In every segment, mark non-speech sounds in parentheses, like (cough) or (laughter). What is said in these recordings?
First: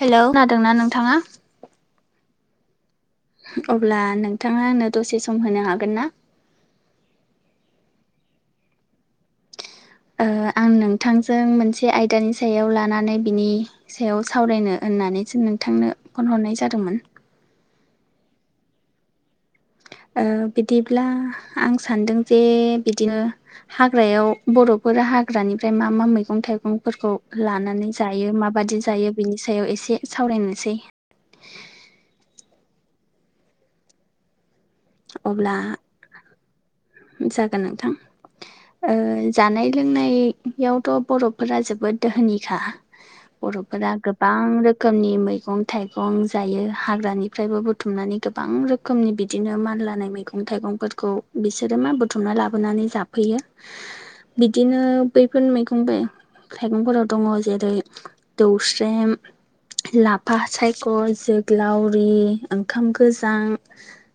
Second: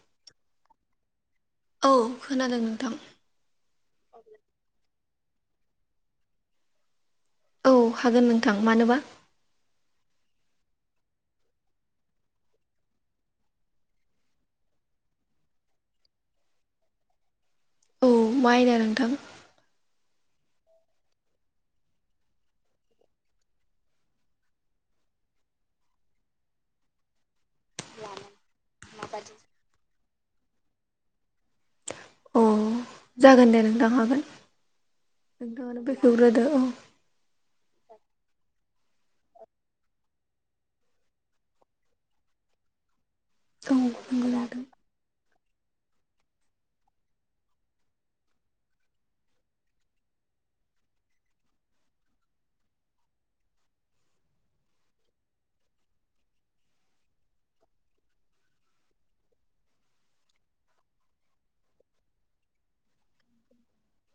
Hello नादोंना नोंथाङा? औ खोनादों नोंथां। अब्ला नोंथाङानो दसे सम होनो हागोन ना? औ हागोन नोंथां मानोबा। ओ आं नोंथांजों मोनसे आयदानि सायाव लानानै बिनि सायाव सावरायनो होननानैसो नोंथांनो फन हरनाय जादोंमोन। औ माइना नोंथां? ओ बिदिब्ला आं सानदों जे बिदिनो हाग्रायाव बर'फोरा हाग्रानिफ्राय मा मा मैगं थाइगंफोरखौ लानानै जायो माबादि जायो बिनि सायाव एसे सावरायनोसै। औ जागोन दे नोंथां हागोन अब्ला नोंथांङानो बेखेवग्रोदो औ जागोन नोंथां। ओ जानाय लोंनायावथ' बर'फोरा जोबोद दोहोनिखा औ बर'फोरा गोबां नंगौ रो रोखोमनि मैगं थाइगं जायो हाग्रानिफ्रायबो बुथुमनानै गोबां रोखोमनि बिदिनो म लानाय मैगं थाइगंफोरखौ बिसोरो मा बुथुमना लाबोनानै जाफैयो। बिदिनो बैफोर मैगंबाइ थाइगंफोराव दंङ जेरै दौस्रेम, लाफा सायख' जोग्लावरि ओंखाम गोजां,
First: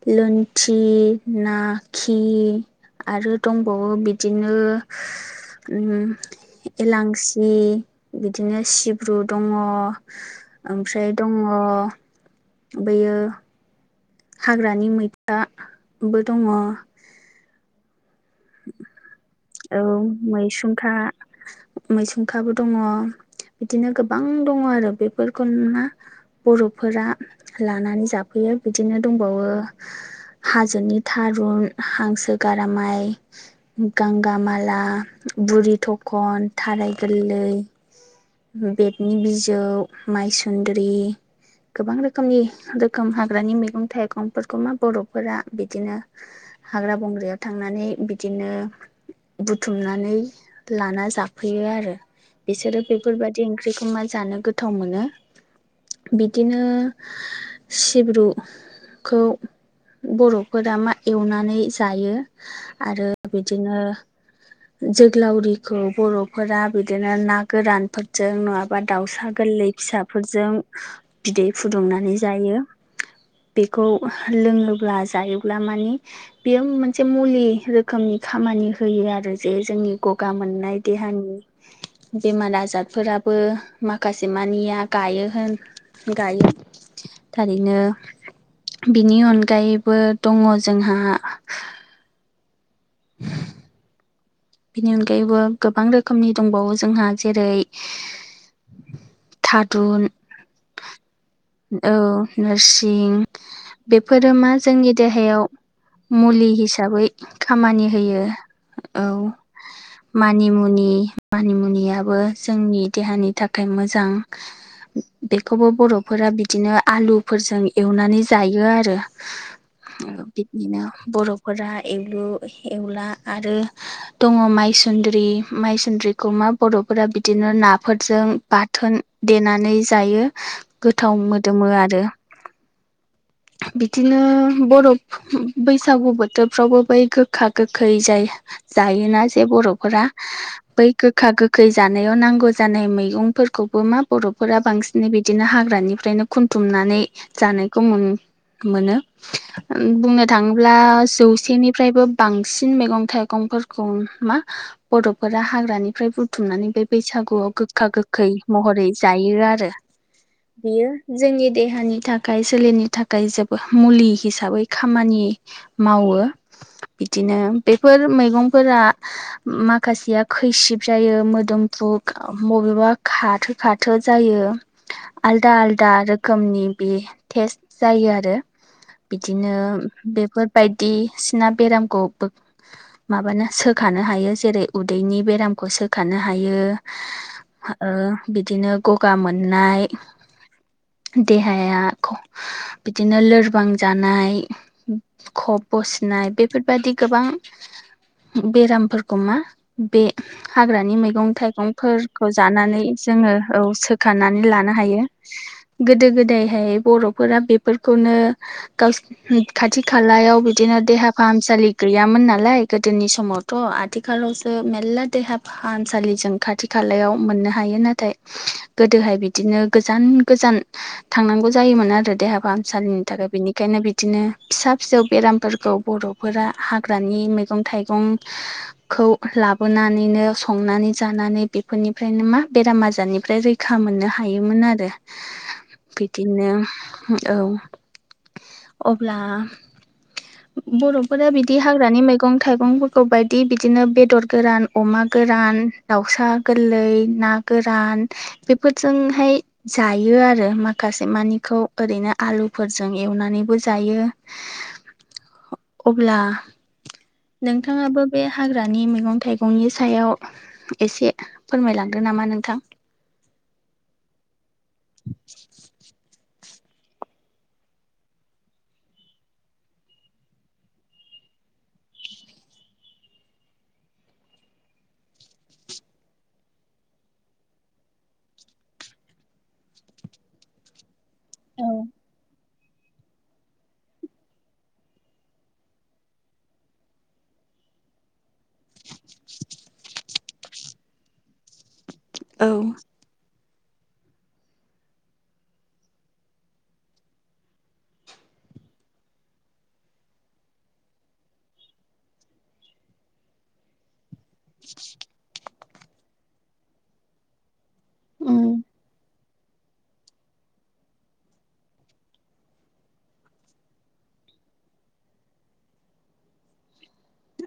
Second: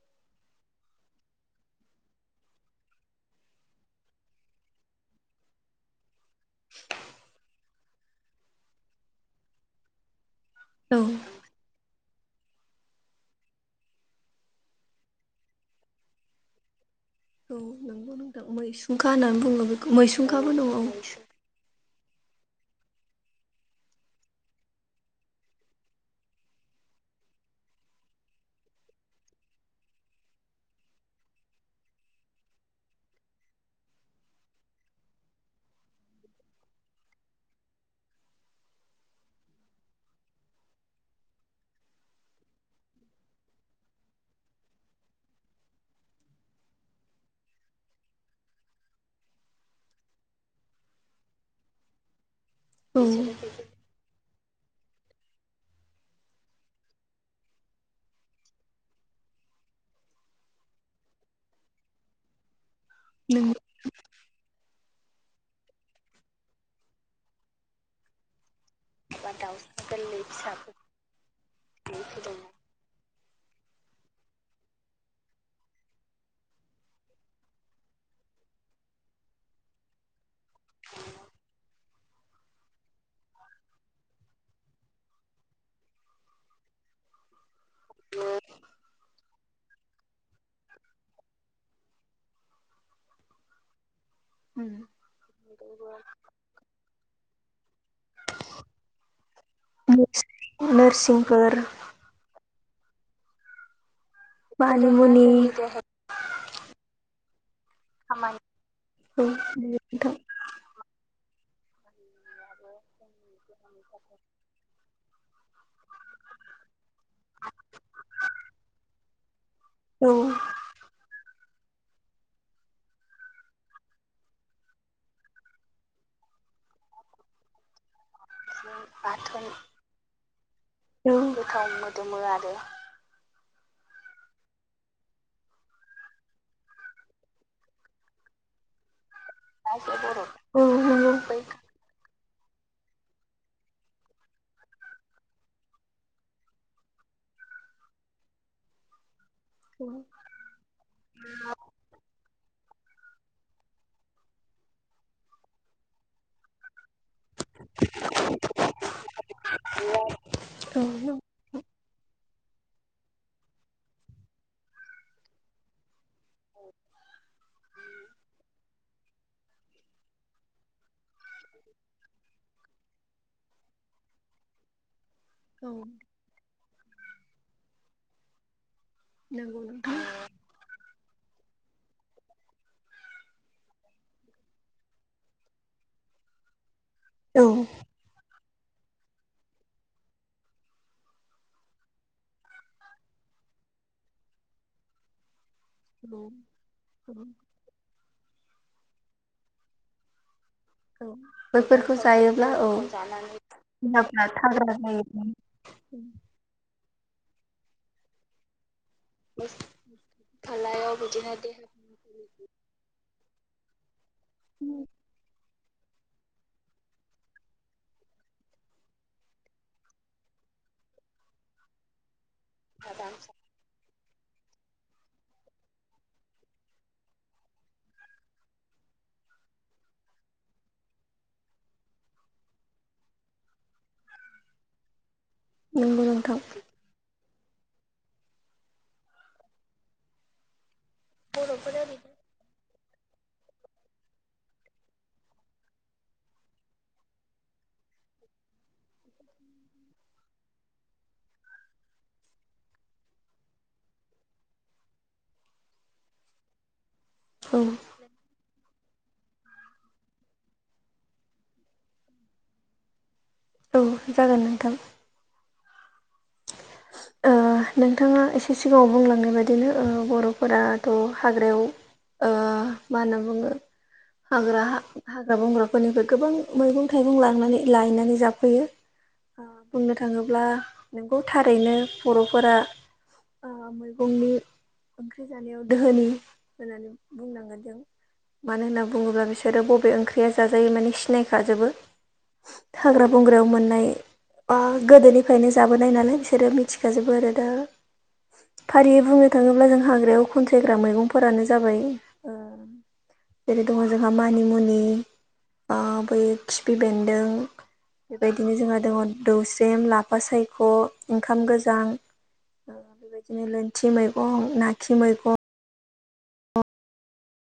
लुन थि ना खि आरो दंबावो बिदिनो उ एलांसि बिदिनो सिब्रु दंङ नोंथां औ ओमफ्राय दंङ बेयो हाग्रानि मैथाबो दंङ औ नोंगौ नोंथां मैसुंखा होननानै बुंङो बेखौ मैसुंखाबो मैसुंखा दंङ। मैसुंखाबो दंङ बिदिनो गोबां दंङ आरो बेफोरखौ नुना बर'फोरा लानानै जाफैयो बिदिनो दंबावो हाजोनि थारुन हांसो गारामाइ गांगामाला बुरि थखन थाराय गोरलै बेदनि बिजौ माइसुन्द्रि गोबां रोखोमनि रोखोम हाग्रानि मैगं थाइगंफोरखौ मा बर'फोरा बिदिनो हाग्रा बंग्रायाव थांनानै बिदिनो बुथुमनानै लाना जाफैयो आरो बिसोरो बेफोरबायादि ओंख्रिखौ मा जानो गोथाव मोनो। बिदिनो सिब्रु खौ बर'फोरा मा एवनानै जायो। आरो नों बिदिनो जोग्लावरिखौ बर'फोरा बिदिनो ना गोरानफोरजों नङा बा दाउसा गोरलै फिसाफोरजों बिदै फुदुंनानै जायो। बेखौ लोंङोब्ला जायोब्ला मानि बेयो मोनसे मुलि रोखोमनि खामानि होयो आरो जे जोंनि गगा मोननाय देहानि बेमार आजारफोराबो माखासे मानिया गायो होन गायो। थारैनो बिनि अनगायैबो दंङ जोंहा। (inaudible) बिनि अनगायैबो गोबां रोखोमनि दंबावो जोंहा जेरै थादुन (unintelligible) नोरसिंफोर औ नोरसिं बेफोरो मा जोंनि मानिमुनि देहायाव मुलि हिसाबै खामानि होयो औ थां मानिमुनि मानिमुनियाबो जोंनि देहानि थाखाय मोजां। बेखौबो बर'फोरा बिदिनो आलुफोरजों एवनानै जायो आरो। औ बिदिनो बर'फोरा एवलु एवला आरो दङ मायसुन्द्रि माइसुन्द्रिखौ मा बर'फोरा बिदिनो नाफोरजों बाथोन। देनानै जायो औ गोथाव मोदोमो आरो बिदिनो बर' बैसागु बोथोरफ्रावबो बै गोखा गोखै जाय जायोना जे बर'फोरा औ बै नंगौ गोखा गोखै जानायाव नांगौ जानाय मैगंफोरखौबो मा बर'फोरा बांसिनै बिदिनो हाग्रानिफ्रायनो खुनथुमनानै जानायखौ (unintelligible) मोनो। बुंनो थाङोब्ला जौसेनिफ्रायबो बांसिन मैगं थाइगंफोर ग मा बर'फोरा हाग्रानिफ्राय बुथुमनानै बे बैसागुआव गोखा गोखै महरै जायो आरो बेयो जोंनि देहानि थाखाय सोलेरनि थाखाय जोबोद मुलि हिसाबै खामानि मावो बिदिनो बेफोर मैगंफोरा माखासेया खैसिब जायो मोदोमफ्रु बबेबा खाथो खाथो जायो। आलदा औ आलदा रोखोमनि बि टेस्ट जायो आरो बिदिनो नंगौ नोंथां बेफोर बायदिसिना बेरामखौ माबानो सोखानो हायो जेरै उदैनि बेरामखौ सोखानो हायो। औ ओ बिदिनो गगा मोननाय देहाया (unintelligible) बिदिनो लोरबां जानाय खब औ बसिनाय बेफोरबादि गोबां औ बेरामफोरखौ मा बे हाग्रानि औ मैगं बैफोरखौ थाइगंफोरखौ जायोब्ला औ जानानै जोङो औ देहाफ्रा सोखानानै थाग्रा लानो जायो हायो। गोदो गोदायहाय बर'फोरा बेफोरखौनो गावसि खाथि खालायाव बिदिनो देहा फाहामसालि गैयामोन नालाय गोदोनि समावथ' आथिखालावसो मेलला देहा फाहामसालि जों खाथि खालायाव मोननो हायो नाथाय। गोदोहाय बिदिनो गोजान गोजान थांनांगौ जायोमोन आरो देहा फाहाम सान थाखाय बिनि ओंखायनो बिदिनो फिसा फिसौ बेरामफोरखौ बर'फोरा हाग्रानि मैगं थाइगं खौ लाबोनानैनो संनानै जानानै बेफोरनिफ्रायनो मा बेराम आजारनिफ्राय रै खा मोननो हायोमोन आरो नंगौ नोंथां बिदिनो औ अब्ला बर' बिदि हाग्रानि मैगं मैगं थाइगंफोरखौ बायदि बिदिनो बेदर गोरान अमा गोरान दाउसा गोरलै ना गोरान बेफोरजोंहाय जायो आरो माखासे मानिखौ ओरैनो आलुफोरजों एवनानैबो जायो। अब्ला औ नोंथाङाबो बे हाग्रा हाग्रानि मैगं थाइगंनि सायाव एसे फोरमायलांग्रो नामा नोंथां औ जागोन नोंथां (unintelligible) ओ नोंथाङा एसे सिगाङाव बुंलांनाय बायदिनो बर'फोराथ' हाग्रायाव ओ मा होनना बुङो हाग्रा हाग्रा बंग्राफोरनिबो गोबां मैगं थाइगं लांनानै लायनानै जाफैयो। बुंनो थाङोब्ला नोंगौ औ थारैनो बर'फोरा ओ मैगंनि ओंख्रि जानायाव दोहोनि होननानै बुंनांगोन जों मानो होनना बुङोब्ला बिसोरो बबे ओंख्रिया जाजायो माने सिनायखाजोबो। औ हाग्रा बंग्रायाव मोन्नाय बा गोदोनिफ्रायनो सो जाबोनाय नालाय बिसोरो मिथिखाजोबो आरो दा फारियै बुंनो थाङोब्ला जों हाग्रायाव खनसायग्रा मैगंफोरानो जाबाय ओ (inaudible) जेरै दङ जोंहा मानिमुनि ओ बै खिफि बेन्दों बेबायदिनो उम जोंहा दङ दौस्रेम लाफा साय ख ओंखाम गोजां बेबायदिनो लोन्थि मैगं नाखि मैगं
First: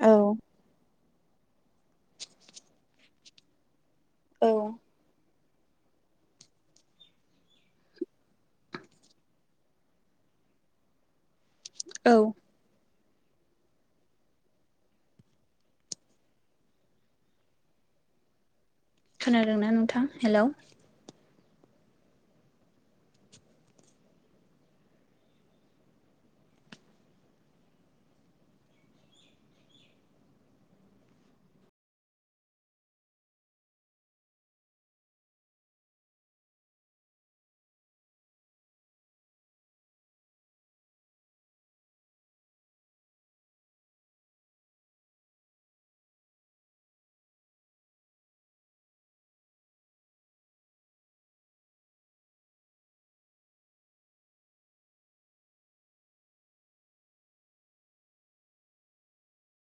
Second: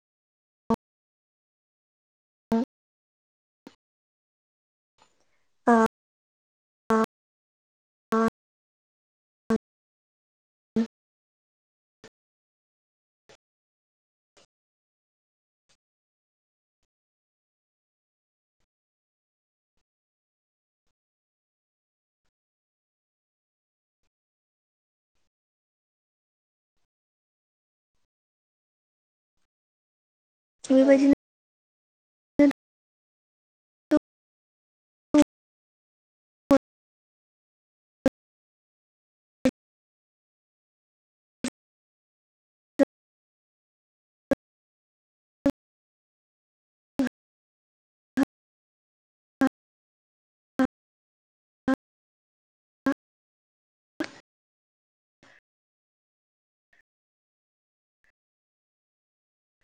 औ औ ओ (inaudible) (inaudible) औ खोनादों न नोंथां हेलौ बेबायदिनो (unintelligible)